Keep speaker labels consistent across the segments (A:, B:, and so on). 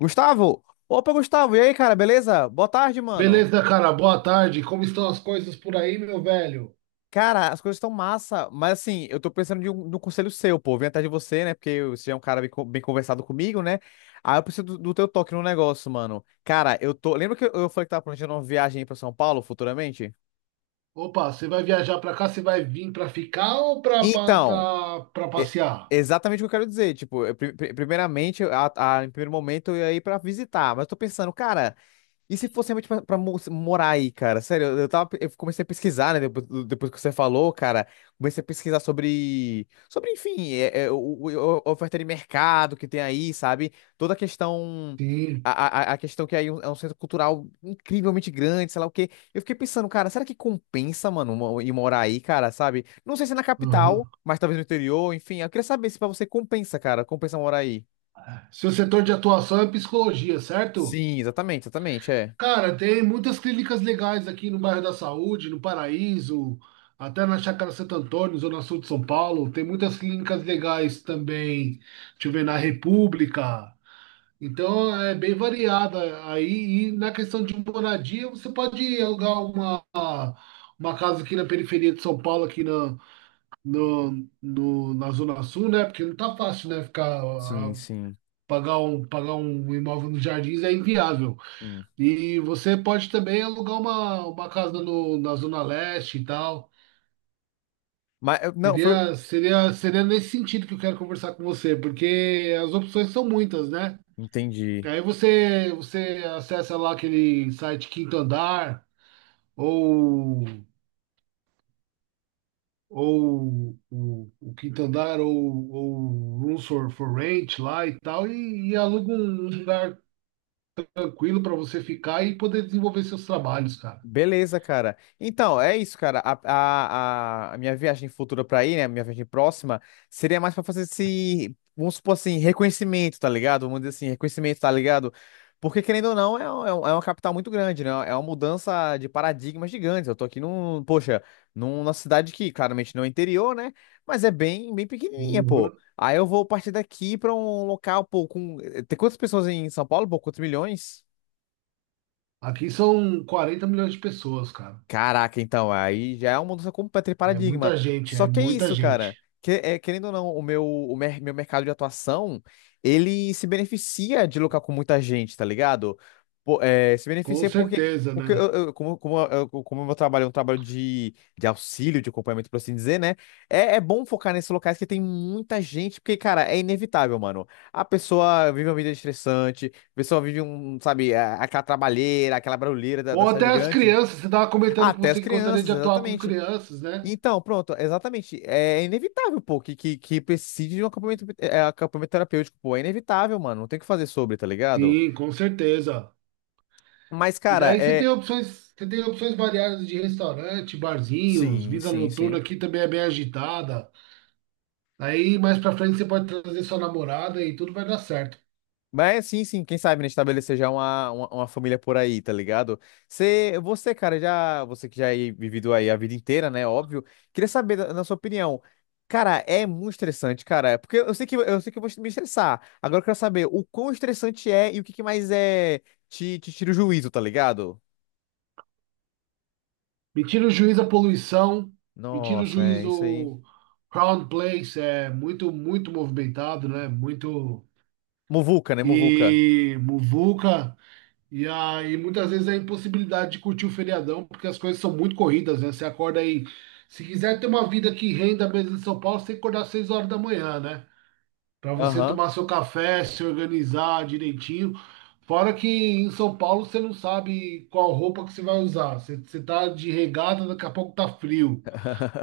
A: Gustavo! Opa, Gustavo! E aí, cara, beleza? Boa tarde, mano.
B: Beleza, cara, boa tarde. Como estão as coisas por aí, meu velho?
A: Cara, as coisas estão massa, mas assim, eu tô pensando de um conselho seu, pô. Vim atrás de você, né? Porque você é um cara bem, bem conversado comigo, né? Aí eu preciso do teu toque no negócio, mano. Cara, eu tô. Lembra que eu falei que tava planejando uma viagem aí pra São Paulo futuramente?
B: Opa, você vai viajar pra cá? Você vai vir pra ficar ou pra, pra,
A: Então,
B: pra, pra
A: é
B: passear?
A: exatamente o que eu quero dizer. Tipo, primeiramente, em primeiro momento, eu ia ir pra visitar, mas eu tô pensando, cara. E se fosse realmente pra morar aí, cara? Sério, eu tava, eu comecei a pesquisar, né? Depois que você falou, cara, comecei a pesquisar enfim, a oferta de mercado que tem aí, sabe? Toda a questão,
B: Sim.
A: a questão que aí é um centro cultural incrivelmente grande, sei lá o quê. Eu fiquei pensando, cara, será que compensa, mano, ir morar aí, cara, sabe? Não sei se é na capital,
B: Uhum.
A: mas talvez no interior, enfim. Eu queria saber se pra você compensa, cara, compensa morar aí.
B: Seu setor de atuação é psicologia, certo?
A: Sim, exatamente, é.
B: Cara, tem muitas clínicas legais aqui no bairro da Saúde, no Paraíso, até na Chácara Santo Antônio, Zona Sul de São Paulo. Tem muitas clínicas legais também. Deixa eu ver, na República. Então é bem variada aí. E na questão de moradia, você pode alugar uma casa aqui na periferia de São Paulo, aqui na, na Zona Sul, né? Porque não tá fácil, né? Ficar,
A: Sim,
B: ah,
A: sim.
B: pagar um imóvel nos Jardins é inviável. E você pode também alugar uma casa no, na Zona Leste e tal.
A: Mas não, foi.
B: Seria nesse sentido que eu quero conversar com você, porque as opções são muitas, né?
A: Entendi.
B: Aí você acessa lá aquele site Quinto Andar, ou, ou o Quinto Andar, ou Rooms for Rent lá e tal, e aluga um lugar tranquilo para você ficar e poder desenvolver seus trabalhos, cara.
A: Beleza, cara. Então, é isso, cara. A minha viagem futura pra aí, né? Minha viagem próxima, seria mais pra fazer esse, vamos supor assim, reconhecimento, tá ligado? Vamos dizer assim, reconhecimento, tá ligado? Porque, querendo ou não, é uma capital muito grande, né? É uma mudança de paradigma gigante. Eu tô aqui num, poxa, numa cidade que claramente não é interior, né? Mas é bem pequenininha, pô.
B: Uhum.
A: Aí eu vou partir daqui pra um local, pô, com. Tem quantas pessoas em São Paulo, pô? Quantos milhões?
B: Aqui são quarenta milhões de pessoas, cara.
A: Caraca, então, aí já é uma mudança completa de
B: É
A: paradigma.
B: muita gente, é
A: Só que é
B: muita
A: isso,
B: gente.
A: cara. Querendo ou não, o meu, o mer- meu mercado de atuação, ele se beneficia de lucrar com muita gente, tá ligado? Se
B: Com
A: beneficia porque,
B: certeza,
A: porque
B: né?
A: como o meu trabalho é um trabalho de auxílio, de acompanhamento, por assim dizer, né? É, é bom focar nesses locais que tem muita gente, porque, cara, é inevitável, mano. A pessoa vive uma vida estressante, a pessoa vive um, sabe, aquela trabalheira, aquela barulheira da
B: Ou até
A: cidade
B: as
A: grande.
B: crianças, você estava comentando que
A: Até as
B: você gostaria
A: crianças,
B: de atuar com
A: exatamente.
B: crianças, né?
A: Então, pronto, exatamente. É inevitável, pô, que precise de um acampamento, é, acampamento terapêutico, pô. É inevitável, mano. Não tem o que fazer sobre, tá ligado?
B: Sim, com certeza.
A: Mas,
B: E
A: cara,
B: daí
A: é.
B: você tem opções variadas de restaurante, barzinhos,
A: Sim,
B: vida
A: sim,
B: noturna
A: sim.
B: aqui também é bem agitada. Aí mais pra frente você pode trazer sua namorada e tudo vai dar certo.
A: Mas sim, sim, quem sabe, né, estabelecer já uma família por aí, tá ligado? Você, cara, já, você que já aí vivido aí a vida inteira, né, óbvio, queria saber da sua opinião. Cara, é muito estressante, cara, porque eu sei que eu vou me estressar. Agora eu quero saber o quão estressante é e o que que mais é te tira o juízo, tá ligado?
B: Me tira o juízo a poluição, me tira o
A: Nossa, é isso aí.
B: juízo Crown Place, é muito, muito movimentado, né? Muito
A: Muvuca, né, muvuca.
B: e muvuca. E aí muitas vezes a impossibilidade de curtir o feriadão, porque as coisas são muito corridas, né? Você acorda aí se quiser ter uma vida que renda mesmo em São Paulo, você tem que acordar às 6 horas da manhã, né? Para você
A: Aham.
B: tomar seu café, se organizar direitinho. Fora que em São Paulo você não sabe qual roupa que você vai usar. Você tá de regata, daqui a pouco tá frio.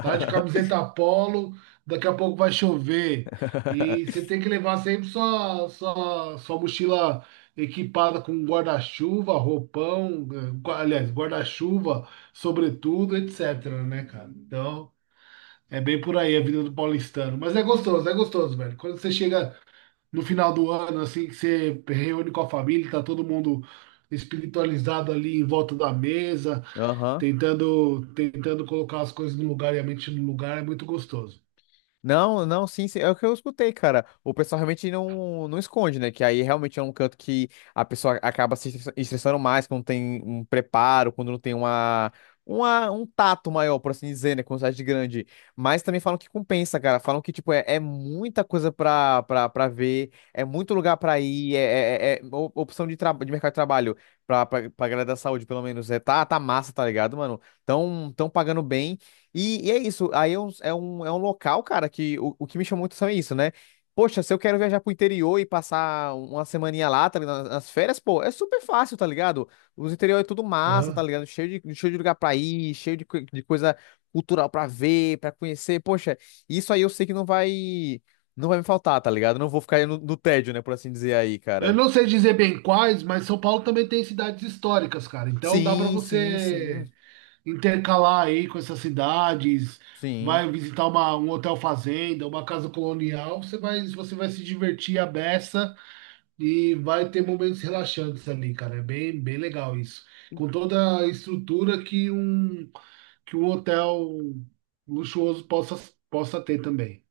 B: Tá de camiseta polo, daqui a pouco vai chover. E você tem que levar sempre sua mochila equipada com guarda-chuva, roupão, aliás, guarda-chuva, sobretudo, etc, né, cara? Então, é bem por aí a vida do paulistano. Mas é gostoso, velho. Quando você chega no final do ano, assim, que você reúne com a família, tá todo mundo espiritualizado ali em volta da mesa,
A: Aham.
B: tentando colocar as coisas no lugar e a mente no lugar, é muito gostoso.
A: Não, não, sim, sim, é o que eu escutei, cara. O pessoal realmente não esconde, né? Que aí realmente é um canto que a pessoa acaba se estressa- estressando mais quando tem um preparo, quando não tem um tato maior, por assim dizer, né? Com cidade grande. Mas também falam que compensa, cara. Falam que, tipo, é, é muita coisa pra ver, é muito lugar pra ir, opção de, de mercado de trabalho pra galera da saúde, pelo menos. É, tá, tá massa, tá ligado, mano? Tão pagando bem. E é isso, aí é um, é um local, cara, que o que me chamou muito atenção é isso, né? Poxa, se eu quero viajar pro interior e passar uma semaninha lá, tá ligado? Nas férias, pô, é super fácil, tá ligado? Os interiores é tudo massa, tá
B: Aham.
A: ligado? Cheio de lugar pra ir, cheio de, de coisa cultural pra ver, pra conhecer. Poxa, isso aí eu sei que não vai me faltar, tá ligado? Não vou ficar no, no tédio, né, por assim dizer aí,
B: Eu
A: cara.
B: não sei dizer bem quais, mas São Paulo também tem cidades históricas, cara. Então dá para
A: Sim, sim, sim,
B: você intercalar aí com essas cidades,
A: sim.
B: vai visitar uma, um hotel fazenda, uma casa colonial, você vai se divertir à beça. E vai ter momentos relaxantes ali, cara. É bem, bem legal isso. Com toda a estrutura que um hotel luxuoso possa ter também.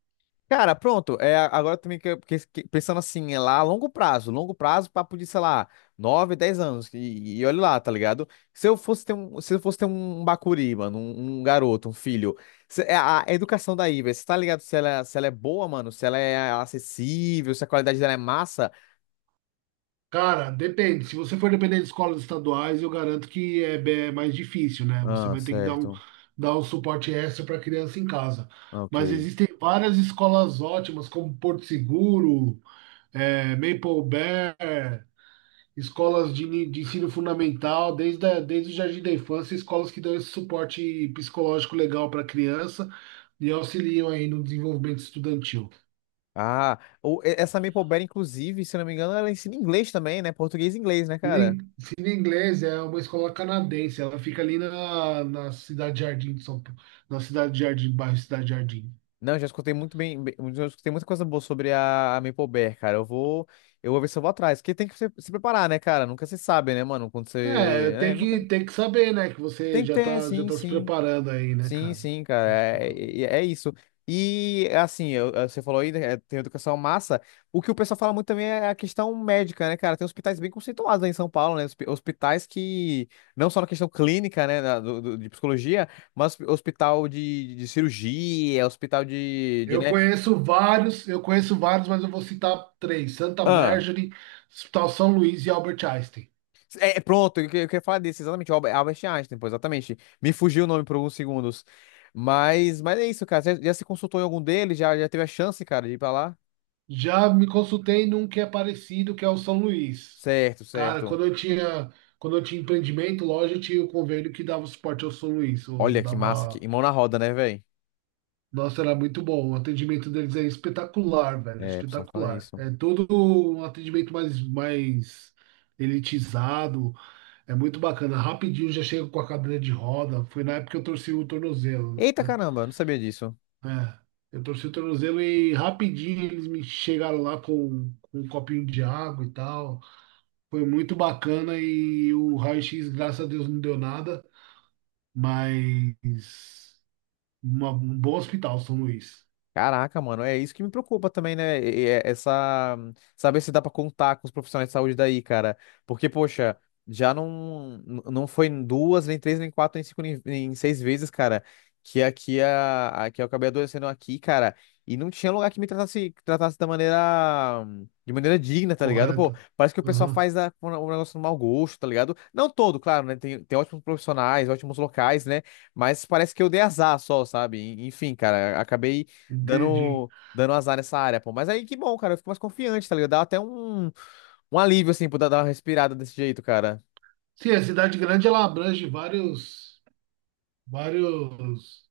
A: Cara, pronto. É, agora também que, pensando assim, é lá a longo prazo, papo de, sei lá, 9 10 anos. E olha lá, tá ligado? Se eu fosse ter um, se eu fosse ter um Bacuri, mano, um garoto, um filho, é a educação daí, velho, você tá ligado se ela, é, se ela é boa, mano, se ela é acessível, se a qualidade dela é massa.
B: Cara, depende. Se você for depender de escolas estaduais, eu garanto que mais difícil, né? Você
A: Ah,
B: vai ter que
A: certo.
B: dar um suporte extra para a criança em casa.
A: Ok.
B: Mas existem várias escolas ótimas, como Porto Seguro, Maple Bear, escolas de ensino fundamental, desde o jardim da infância, escolas que dão esse suporte psicológico legal para a criança e auxiliam aí no desenvolvimento estudantil.
A: Ah, essa Maple Berry, inclusive, se não me engano, ela ensina inglês também, né? Português e inglês, né, cara?
B: Cine Inglês é uma escola canadense, ela fica ali na, na Cidade Jardim de São Paulo, na Cidade Jardim, bairro Cidade Jardim.
A: Não, já escutei muito já escutei muita coisa boa sobre a Maple Bear, cara. Eu vou ver se eu vou atrás, porque tem que se preparar, né, cara? Nunca se sabe, né, mano? Quando
B: É,
A: você, né, nunca
B: tem que saber, né, que você
A: tem que ter,
B: já
A: sim,
B: tá se
A: sim,
B: preparando aí, né,
A: sim,
B: cara?
A: sim, cara.
B: Tá se preparando.
A: É isso. E assim, você falou aí, né, é, tem educação massa. O que o pessoal fala muito também é a questão médica, né, cara? Tem hospitais bem conceituados aí em São Paulo, né? Hospitais que não só na questão clínica, né, de psicologia, mas hospital de cirurgia, hospital né?
B: Eu conheço vários, mas eu vou citar três: Santa
A: Ah.
B: Marjorie, Hospital São Luís e Albert Einstein.
A: É, é, pronto, eu, eu queria falar disso, exatamente, o Albert Einstein, pô, exatamente. Me fugiu o nome por alguns segundos. Mas é isso, cara. Já se consultou em algum deles? Já teve a chance, cara, de ir pra lá?
B: Já me consultei num que é parecido, que é o São Luís.
A: Certo,
B: Cara,
A: certo.
B: quando eu tinha empreendimento, loja, eu tinha o convênio que dava suporte ao São Luís. Eu
A: Olha que massa, que
B: dava,
A: e mão na roda, né, velho?
B: nossa, era muito bom. O atendimento deles é espetacular, velho,
A: É, o pessoal fala
B: espetacular.
A: isso.
B: É todo um atendimento mais, mais elitizado. É muito bacana. Rapidinho já chego com a cadeira de roda. Foi na época que eu torci o tornozelo,
A: Eita
B: né?
A: caramba, eu não sabia disso.
B: É, eu torci o tornozelo e rapidinho eles me chegaram lá com um copinho de água e tal. Foi muito bacana e o raio-x, graças a Deus, não deu nada. Mas um bom hospital, São Luís.
A: Caraca, mano, é isso que me preocupa também, né? Essa saber se dá pra contar com os profissionais de saúde daí, cara. Porque, poxa, já não n- não foi em duas, nem três, nem quatro, nem cinco, nem seis vezes, cara, que aqui a que eu acabei adoecendo aqui, cara, e não tinha lugar que tratasse da maneira de maneira digna, tá ligado? Pô,
B: Correto.
A: parece que o pessoal
B: Aham,
A: faz a, um negócio no mau gosto, tá ligado? Não todo, claro, né? Tem ótimos profissionais, ótimos locais, né? Mas parece que eu dei azar só, sabe? Enfim, cara, acabei
B: entendi.
A: dando azar nessa área, pô. Mas aí que bom, cara. Eu fico mais confiante, tá ligado? Dá até um, um alívio, assim, por dar uma respirada desse jeito, cara.
B: Sim, a cidade grande ela abrange vários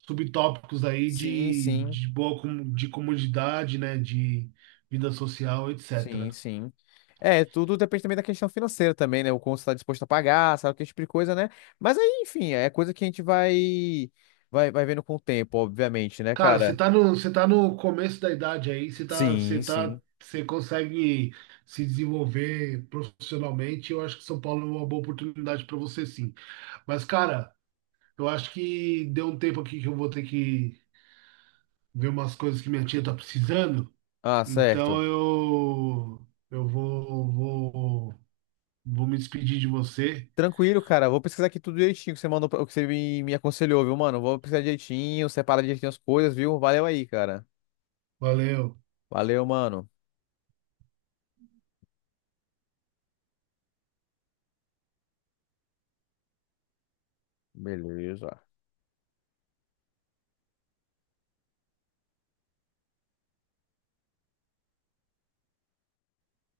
B: subtópicos aí
A: Sim, sim,
B: de de comodidade, né? De vida social,
A: sim,
B: etc.
A: sim. É, tudo depende também da questão financeira também, né? O quanto você tá disposto a pagar, sabe, que tipo de coisa, né? Mas aí, enfim, é coisa que a gente vai vendo com o tempo, obviamente, né,
B: Cara,
A: cara?
B: você tá no começo da idade aí,
A: Sim, sim.
B: você consegue se desenvolver profissionalmente. Eu acho que São Paulo é uma boa oportunidade para você, sim. Mas, cara, eu acho que deu um tempo aqui que eu vou ter que ver umas coisas que minha tia tá precisando.
A: Ah,
B: Então
A: certo.
B: vou me despedir de você.
A: Tranquilo, cara. Vou pesquisar aqui tudo direitinho que você mandou, o que você me aconselhou, viu, mano? Vou pesquisar direitinho, separar direitinho as coisas, viu? Valeu aí, cara.
B: Valeu.
A: Valeu, mano. Beleza.